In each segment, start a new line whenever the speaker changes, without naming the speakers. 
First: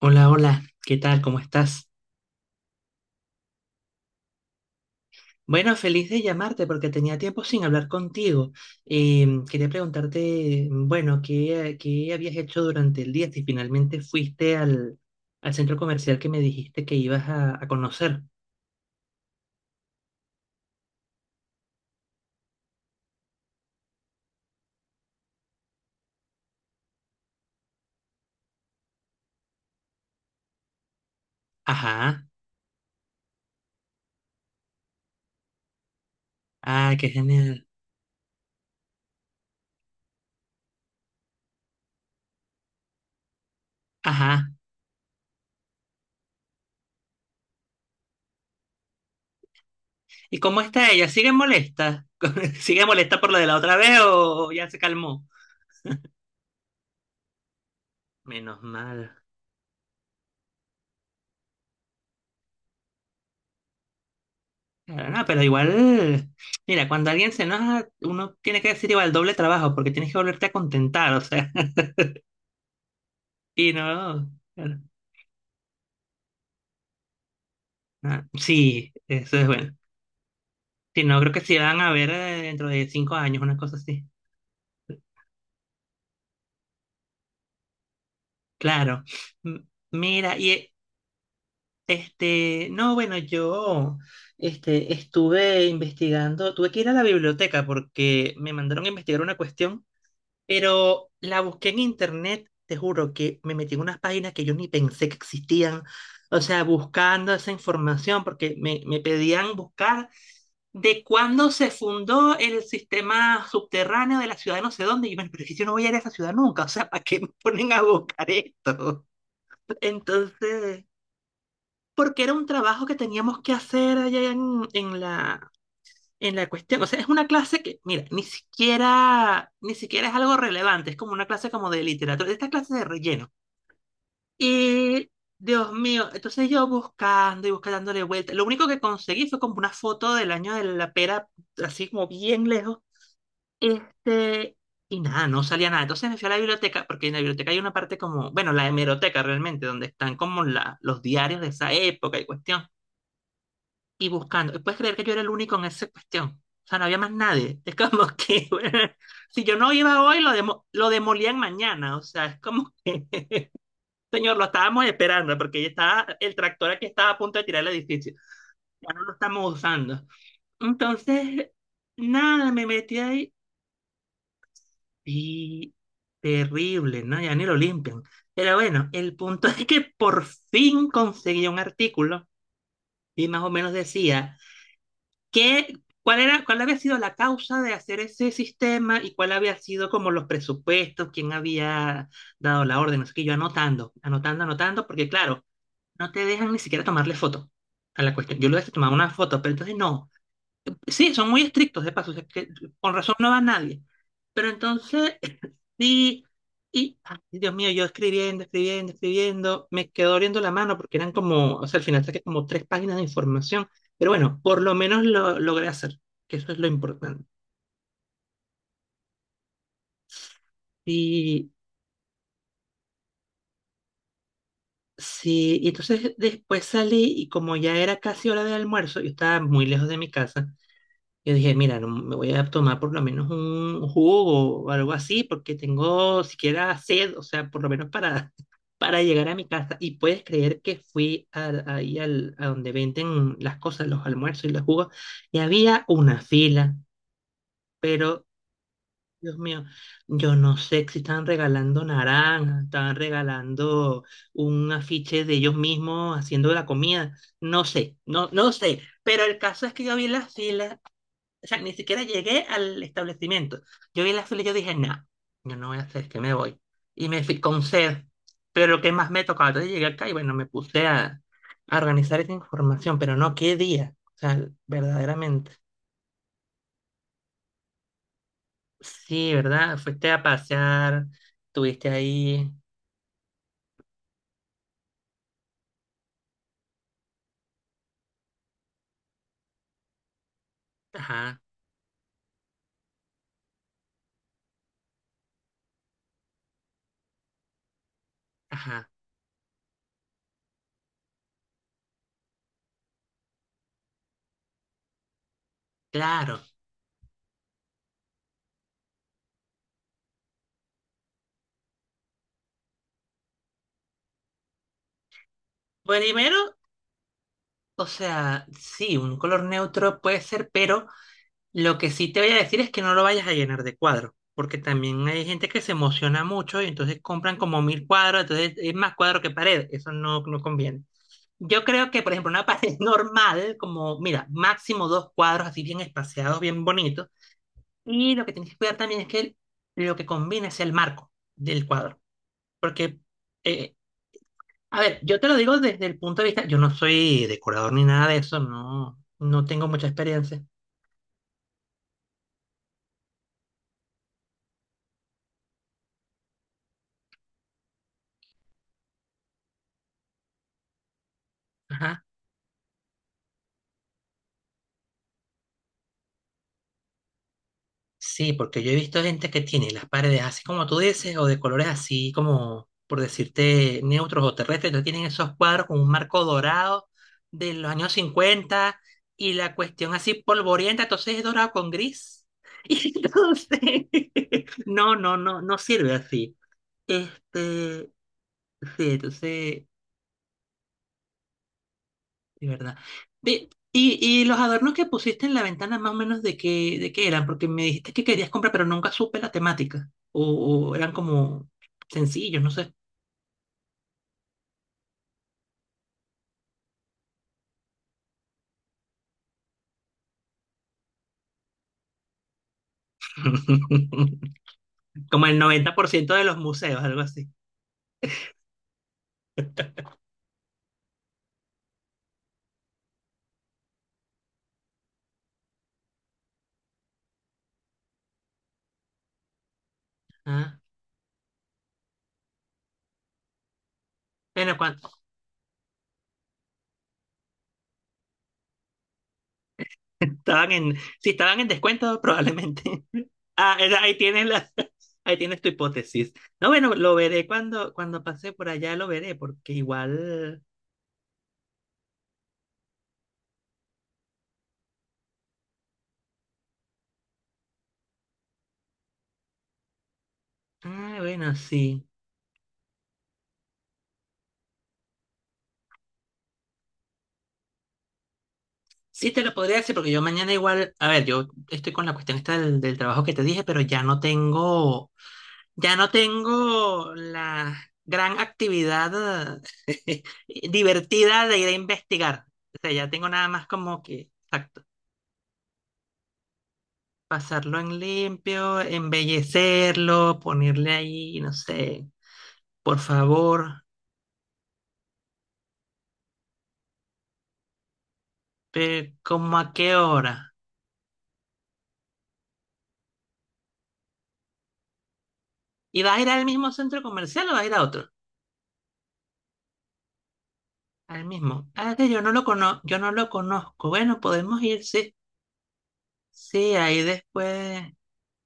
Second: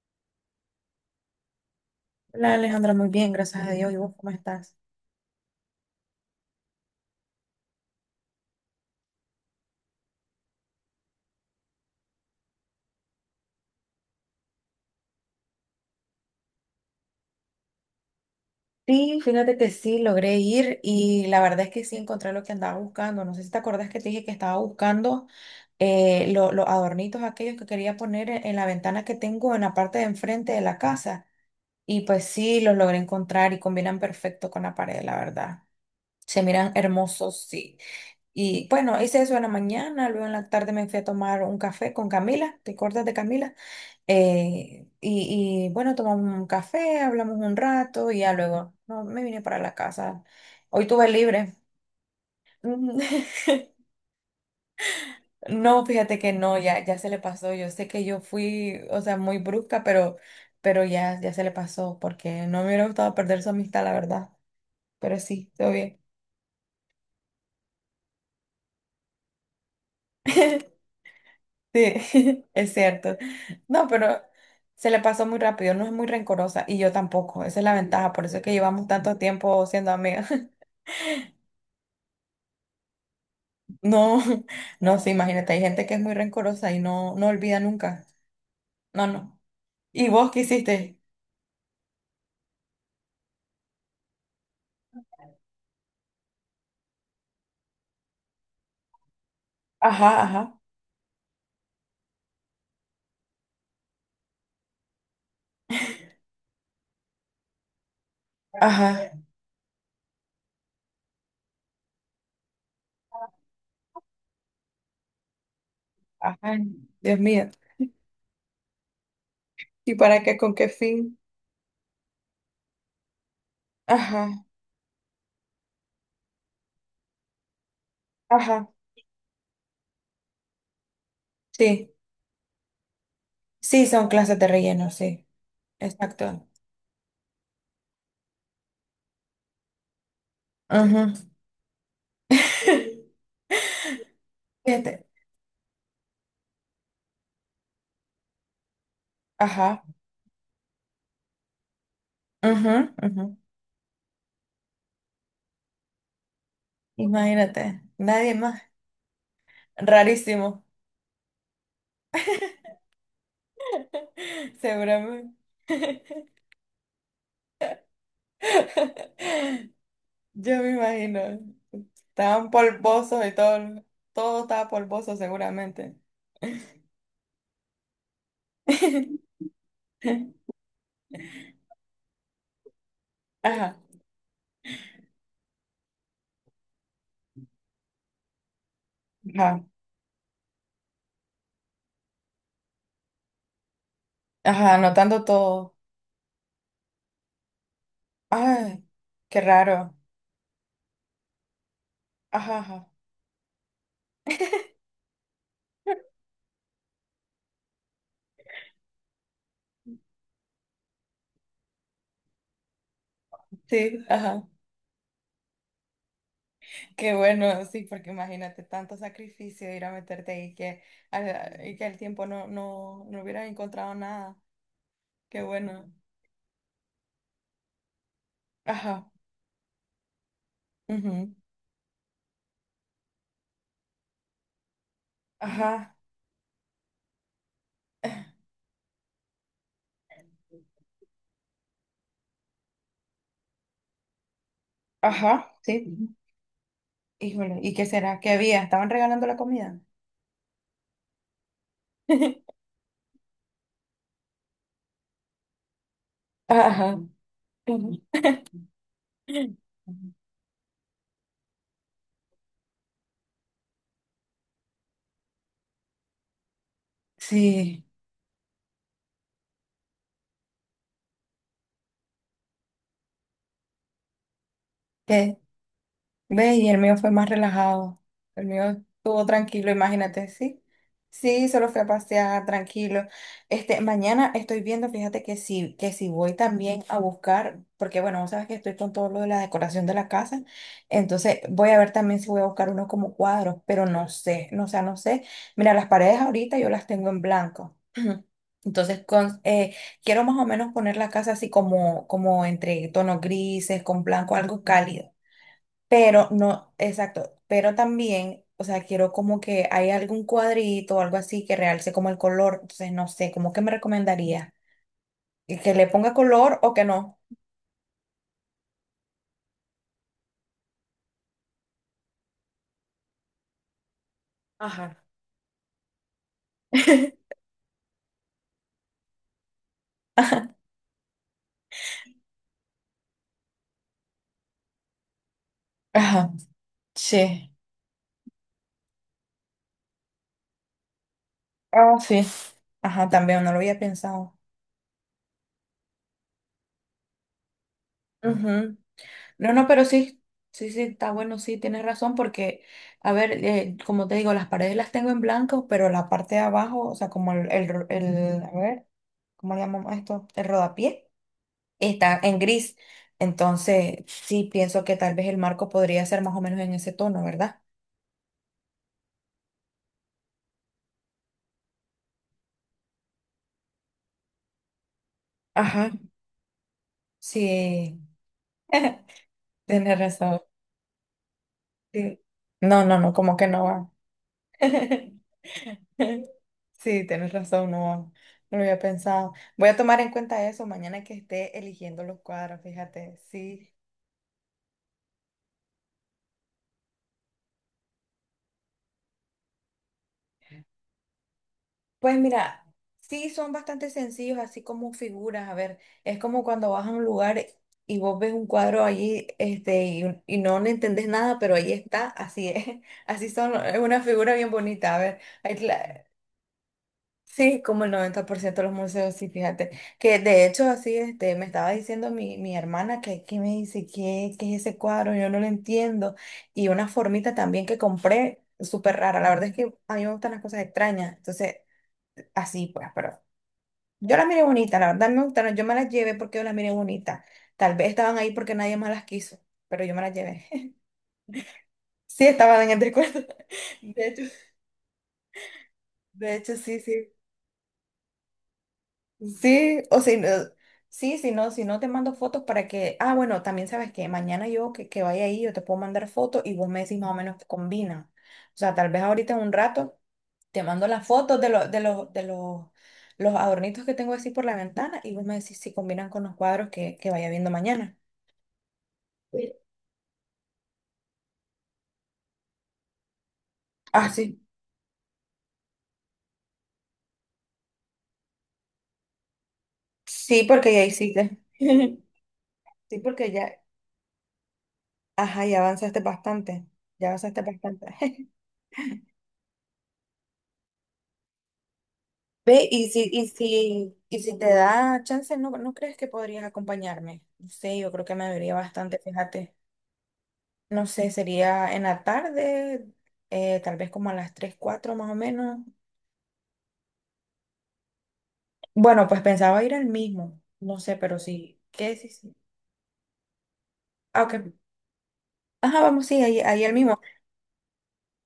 Hola, hola, ¿qué tal? ¿Cómo estás?
Hola Alejandra, muy bien, gracias a Dios. ¿Y vos cómo estás?
Bueno, feliz de llamarte porque tenía tiempo sin hablar contigo. Quería preguntarte, bueno, ¿qué habías hecho durante el día? Si finalmente fuiste al centro comercial que me dijiste que ibas a conocer.
Sí, fíjate que sí, logré ir y la verdad es que sí encontré lo que andaba buscando. No sé si te acordás que te dije que estaba buscando los adornitos aquellos que quería poner en la ventana que tengo en la parte de enfrente de la casa. Y pues
Ajá,
sí, los logré encontrar y combinan perfecto con la pared, la verdad. Se miran
ah, qué
hermosos,
genial.
sí. Y bueno, hice eso en la mañana, luego en la tarde me fui a tomar un café con Camila, ¿te acuerdas de Camila?
Ajá.
Bueno, tomamos un café, hablamos un rato y ya luego no, me vine para la casa.
¿Y cómo
Hoy
está ella?
tuve
¿Sigue
libre.
molesta? ¿Sigue
Mm.
molesta por lo de la otra vez o ya se calmó?
No, fíjate que no, ya se le pasó. Yo sé que yo
Menos
fui, o sea,
mal.
muy brusca, pero, pero ya se le pasó porque no me hubiera gustado perder su amistad, la verdad.
Pero
Pero
no, pero
sí, todo bien.
igual, mira, cuando alguien se enoja, uno tiene que decir igual doble trabajo, porque tienes que volverte a contentar, o sea,
Sí, es cierto.
y
No, pero
no, claro,
se le pasó muy rápido, no es muy rencorosa y yo tampoco. Esa es la ventaja, por
ah,
eso es que llevamos
sí,
tanto
eso es
tiempo
bueno.
siendo amigas.
Si no, creo que sí van a ver dentro de 5 años, una cosa así.
No, no, sí, imagínate, hay gente que es muy rencorosa y no olvida nunca.
Claro.
No, no.
M-
¿Y vos
mira,
qué
y
hiciste?
no, bueno, yo estuve investigando, tuve que ir a la biblioteca porque me mandaron a investigar una cuestión.
Ajá, ajá,
Pero la busqué en internet, te juro que me metí en unas páginas que yo ni pensé que existían. O sea, buscando esa información, porque me
ajá,
pedían buscar de cuándo se fundó el sistema subterráneo de la ciudad de no sé dónde. Y yo, bueno, pero si yo no voy a ir a esa ciudad
ajá.
nunca, o sea, ¿para
Dios
qué me
mío.
ponen a buscar esto?
¿Y para qué? ¿Con qué
Entonces,
fin?
porque era un trabajo que teníamos que hacer
Ajá,
allá en la cuestión. O sea, es una clase que, mira, ni
ajá,
siquiera, ni siquiera es algo relevante, es como una clase como de
sí.
literatura, esta clase de relleno.
Sí, son clases de relleno,
Y,
sí.
Dios mío,
Exacto.
entonces yo buscando y buscando dándole vuelta. Lo único que conseguí fue como una foto del año de la
Ujú.
pera, así como bien lejos. Este, y
Fíjate.
nada, no salía nada. Entonces me fui a la biblioteca, porque en la biblioteca hay una parte como, bueno, la hemeroteca realmente,
Ajá.
donde están como los diarios de esa época y cuestión
Ujú, ujú.
y buscando. ¿Puedes creer que yo era el único en esa cuestión? O sea, no había más nadie. Es
Imagínate.
como
Nadie
que,
más.
si yo no iba hoy,
Rarísimo.
lo demolían mañana. O sea, es como que, señor, lo estábamos
Seguramente.
esperando porque ya estaba, el tractor aquí estaba a punto de tirar el edificio. Ya no lo estamos usando.
Yo me imagino.
Entonces,
Estaban
nada, me metí
polvosos y
ahí
todo, todo estaba polvoso
y
seguramente.
terrible, ¿no? Ya ni lo limpian. Pero bueno, el punto es que por fin conseguí un artículo y más o menos
Ajá,
decía. ¿Qué, cuál había sido la causa de hacer ese sistema y cuál había
ajá,
sido como los presupuestos, quién había dado la orden. Así que yo anotando, anotando,
ajá,
anotando, porque
anotando
claro,
todo.
no te dejan ni siquiera tomarle foto a la cuestión. Yo lo dije
Ay,
tomaba una
qué
foto, pero entonces
raro.
no. Sí, son muy estrictos de paso, o sea, que
Ajá, ajá.
con razón no va nadie. Pero entonces, sí, y, ay, Dios mío, yo escribiendo, escribiendo, escribiendo, me quedó doliendo la mano porque eran como, o sea, al final saqué como tres páginas de información,
Sí,
pero bueno,
ajá.
por lo menos lo logré hacer, que eso es lo
Qué
importante.
bueno, sí, porque imagínate tanto sacrificio ir a meterte ahí que,
Y
y que el tiempo no, no hubiera encontrado nada. Qué
sí, y
bueno.
entonces después salí y como ya era casi hora de almuerzo, yo
Ajá,
estaba muy lejos de mi casa.
ujú.
Yo dije, mira, no, me voy a tomar por lo menos un jugo o algo así, porque
Ajá,
tengo siquiera sed, o sea, por lo menos para, para llegar a mi casa. Y puedes creer que ahí a donde venden las cosas, los almuerzos y los jugos, y
ajá,
había
sí.
una fila,
Híjole, ¿y qué será?
pero,
¿Qué había? ¿Estaban regalando la
Dios mío,
comida?
yo no sé si estaban regalando naranjas, estaban regalando un afiche de ellos mismos haciendo la
Ajá.
comida, no sé, no, no sé. Pero el caso es que yo vi las filas, o sea, ni siquiera llegué al establecimiento. Yo vi el fila y yo dije, nah, yo no voy a hacer, que me voy. Y me fui con
Sí,
sed, pero lo que más me tocaba. Entonces llegué acá y bueno, me puse a organizar esa información, pero no, qué día. O sea,
que
verdaderamente.
ve, y el mío fue más relajado. El mío estuvo
Sí,
tranquilo,
¿verdad? Fuiste a
imagínate, sí.
pasear,
Sí, solo fui a
estuviste
pasear
ahí.
tranquilo. Este, mañana estoy viendo, fíjate que sí, que si voy también a buscar, porque bueno, vos sabes que estoy con todo lo de la decoración de la casa, entonces
Ajá,
voy a ver también si voy a buscar unos como cuadros, pero no sé, no, o sea, no sé. Mira, las paredes ahorita yo las tengo en blanco.
ajá,
Entonces, quiero más o menos poner la casa así como, como entre tonos grises, con blanco, algo cálido. Pero
claro.
no, exacto, pero también, o sea, quiero como que hay algún cuadrito o algo así que realce como el color. Entonces, no sé, ¿cómo que me recomendaría? ¿Que le ponga
Primero,
color o que no?
o sea, sí, un color neutro puede ser, pero lo que sí te voy a decir es que no lo vayas a llenar de cuadros, porque
Ajá.
también hay gente que se emociona mucho y entonces compran como mil cuadros, entonces es más cuadro que pared, eso no, no conviene. Yo creo que, por ejemplo, una pared normal, como, mira, máximo dos cuadros así bien
Ajá,
espaciados, bien bonitos,
sí.
y lo que tienes que cuidar también es que lo que combina sea el marco del
Ah,
cuadro,
sí.
porque,
Ajá, también no lo
eh,
había pensado.
a ver, yo te lo digo desde el punto de vista, yo no soy decorador ni nada de eso,
Ujú.
no, no
No, no,
tengo
pero
mucha
sí,
experiencia.
sí, sí, está bueno, sí, tienes razón, porque, a ver, como te digo, las paredes las tengo en blanco, pero la parte de abajo, o sea, como a ver, ¿cómo le llamamos esto? El rodapié,
Ajá.
está en gris. Entonces, sí, pienso que tal vez el marco podría ser más o menos en ese tono, ¿verdad?
Sí, porque yo he visto gente que tiene las paredes así como tú dices, o de colores así como, por decirte, neutros o terrestres, entonces tienen esos cuadros con un
Ajá.
marco dorado de los años
Sí,
50 y la cuestión
tienes
así
razón.
polvorienta, entonces es dorado con
Sí.
gris.
No,
Y
no, no, como que
entonces,
no va.
no, no, no, no sirve así.
Sí, tienes razón,
Este,
no, no lo había
sí,
pensado.
entonces
Voy a tomar en cuenta eso mañana que esté eligiendo los
de
cuadros,
verdad.
fíjate,
Ve,
sí.
y los adornos que pusiste en la ventana, más o menos, ¿de qué eran? Porque me dijiste que querías comprar, pero nunca supe la temática. O eran como
Pues
sencillos, no
mira,
sé.
sí son bastante sencillos, así como figuras, a ver, es como cuando vas a un lugar y vos ves un cuadro allí, este, y no le entendés nada, pero ahí está, así es, así son, es una figura bien bonita, a ver.
Como el 90% de los museos, algo así.
Sí, como el 90% de los museos, sí, fíjate. Que de hecho, así, este, me estaba diciendo mi hermana que me dice, ¿qué es ese cuadro? Yo no lo entiendo. Y una formita también que compré, súper rara. La verdad es que a mí me gustan las
Ah,
cosas extrañas. Entonces, así pues, pero yo las miré
bueno,
bonita,
cuando
la verdad me gustaron. Yo me las llevé porque yo las miré bonita. Tal vez estaban ahí porque nadie más las quiso, pero yo me las llevé.
si estaban en descuento,
Sí, estaban en el
probablemente.
descuento.
Ah, ahí
De hecho,
tienes la, ahí tienes tu hipótesis.
de
No,
hecho,
bueno,
sí,
lo
sí.
veré cuando, pase por allá, lo veré, porque
Sí, o si no,
igual.
sí, si no te mando fotos para que, ah, bueno, también sabes que mañana yo que vaya ahí, yo te puedo mandar fotos y vos me decís más o menos que combina. O sea, tal vez ahorita en un rato te mando
Ah,
las
bueno,
fotos
sí.
los adornitos que tengo así por la ventana y vos me decís si combinan con los cuadros que vaya viendo mañana.
Sí, te lo
Sí.
podría decir, porque yo mañana igual, a ver, yo estoy con la cuestión esta del trabajo que te dije, pero ya no
Ah, sí.
tengo, ya no tengo la gran actividad eh,
Sí, porque ya
divertida
hiciste.
de ir a investigar. O sea, ya
Sí,
tengo nada
porque
más
ya,
como que, exacto,
ajá, ya avanzaste bastante. Ya avanzaste
pasarlo en
bastante.
limpio, embellecerlo, ponerle ahí, no sé,
Ve,
por
y si, y
favor,
si, y si te da chance, ¿no crees que podrías acompañarme? No sé, yo creo que me vería
pero
bastante,
¿cómo a
fíjate.
qué hora?
No sé, sería en la tarde, tal vez como a las 3 4 más o menos.
¿Y vas a ir al mismo centro comercial o vas a ir a otro?
Bueno, pues pensaba ir al mismo. No sé,
Al
pero
mismo.
sí.
Ah, que
¿Qué?
yo
Sí,
no
sí.
yo no lo conozco. Bueno,
Ah, ok.
podemos ir, sí.
Ajá, vamos, sí, ahí,
Sí,
ahí el
ahí
mismo.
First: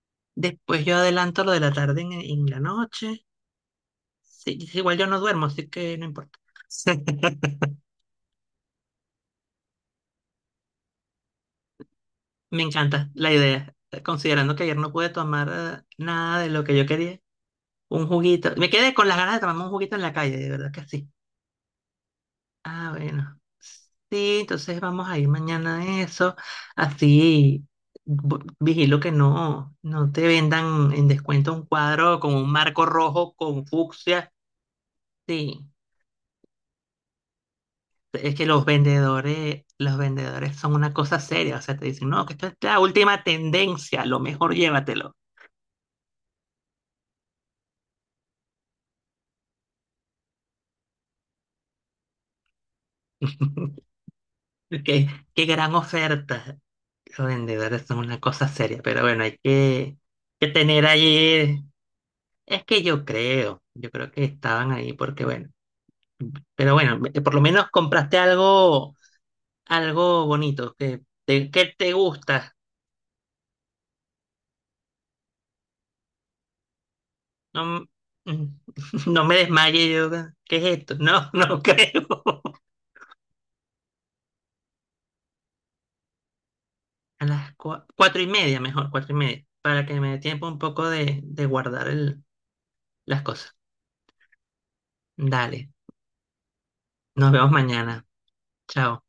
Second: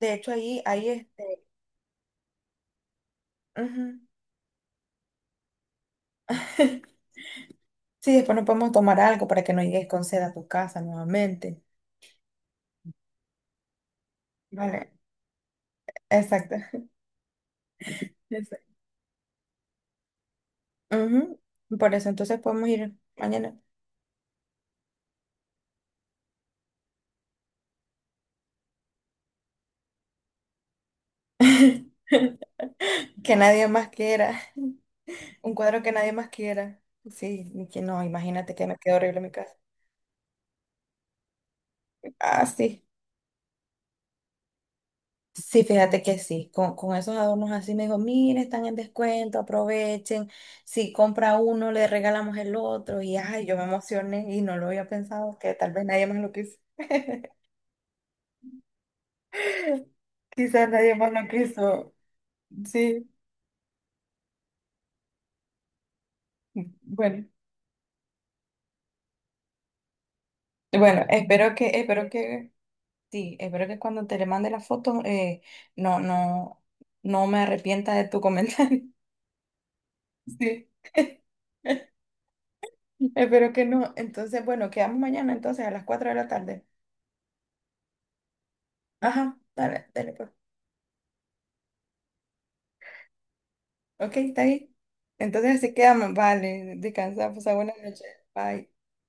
De hecho, ahí,
después
ahí
yo
este.
adelanto lo de la tarde en la noche.
Ujú.
Sí, sí, igual yo no duermo, así que no importa.
Sí, después nos podemos tomar algo para que no llegues con sed a tu casa nuevamente.
Me encanta la idea, considerando que ayer no
Vale,
pude tomar nada de
exacto.
lo que yo quería. Un juguito. Me
Exacto.
quedé con las ganas de tomarme un juguito en la calle, de verdad que sí.
Ujú. Por eso entonces podemos
Ah,
ir
bueno.
mañana.
Sí, entonces vamos a ir mañana a eso. Así vigilo que no te vendan en descuento un cuadro con un marco rojo
Que
con
nadie más
fucsia.
quiera. Un
Sí,
cuadro que nadie más quiera. Sí, ni que no,
es que
imagínate que me quedó horrible en mi casa.
los vendedores son una cosa seria. O sea, te dicen, no, que
Ah,
esto es la
sí.
última tendencia, lo mejor llévatelo.
Sí, fíjate que sí. Con esos adornos así me dijo, mire, están en descuento, aprovechen. Si compra uno, le regalamos el otro. Y ay, yo me emocioné y no lo había
Qué,
pensado,
qué
que tal
gran
vez nadie más lo quiso.
oferta. Los vendedores son una cosa seria, pero bueno, que
Quizás
tener
nadie más lo
ahí.
quiso.
Es que
Sí,
yo creo que estaban ahí porque bueno, pero bueno,
bueno.
por lo menos compraste algo, algo bonito,
Bueno, espero que,
que te
espero que.
gusta.
Sí, espero que cuando te le mande la foto no, no, no me
No,
arrepienta de tu
mm,
comentario.
no me desmaye yo, ¿qué
Sí.
es esto? No, no creo.
Espero que no. Entonces, bueno, quedamos mañana entonces a las 4 de la tarde.
A las 4:30, mejor, cuatro y
Ajá,
media, para
dale,
que me
dale
dé
pues.
tiempo un poco de guardar las cosas.
Ok, está ahí. Entonces
Dale,
así quedamos. Vale, descansa,
nos
pues
vemos
buenas noches.
mañana.
Bye.
Chao.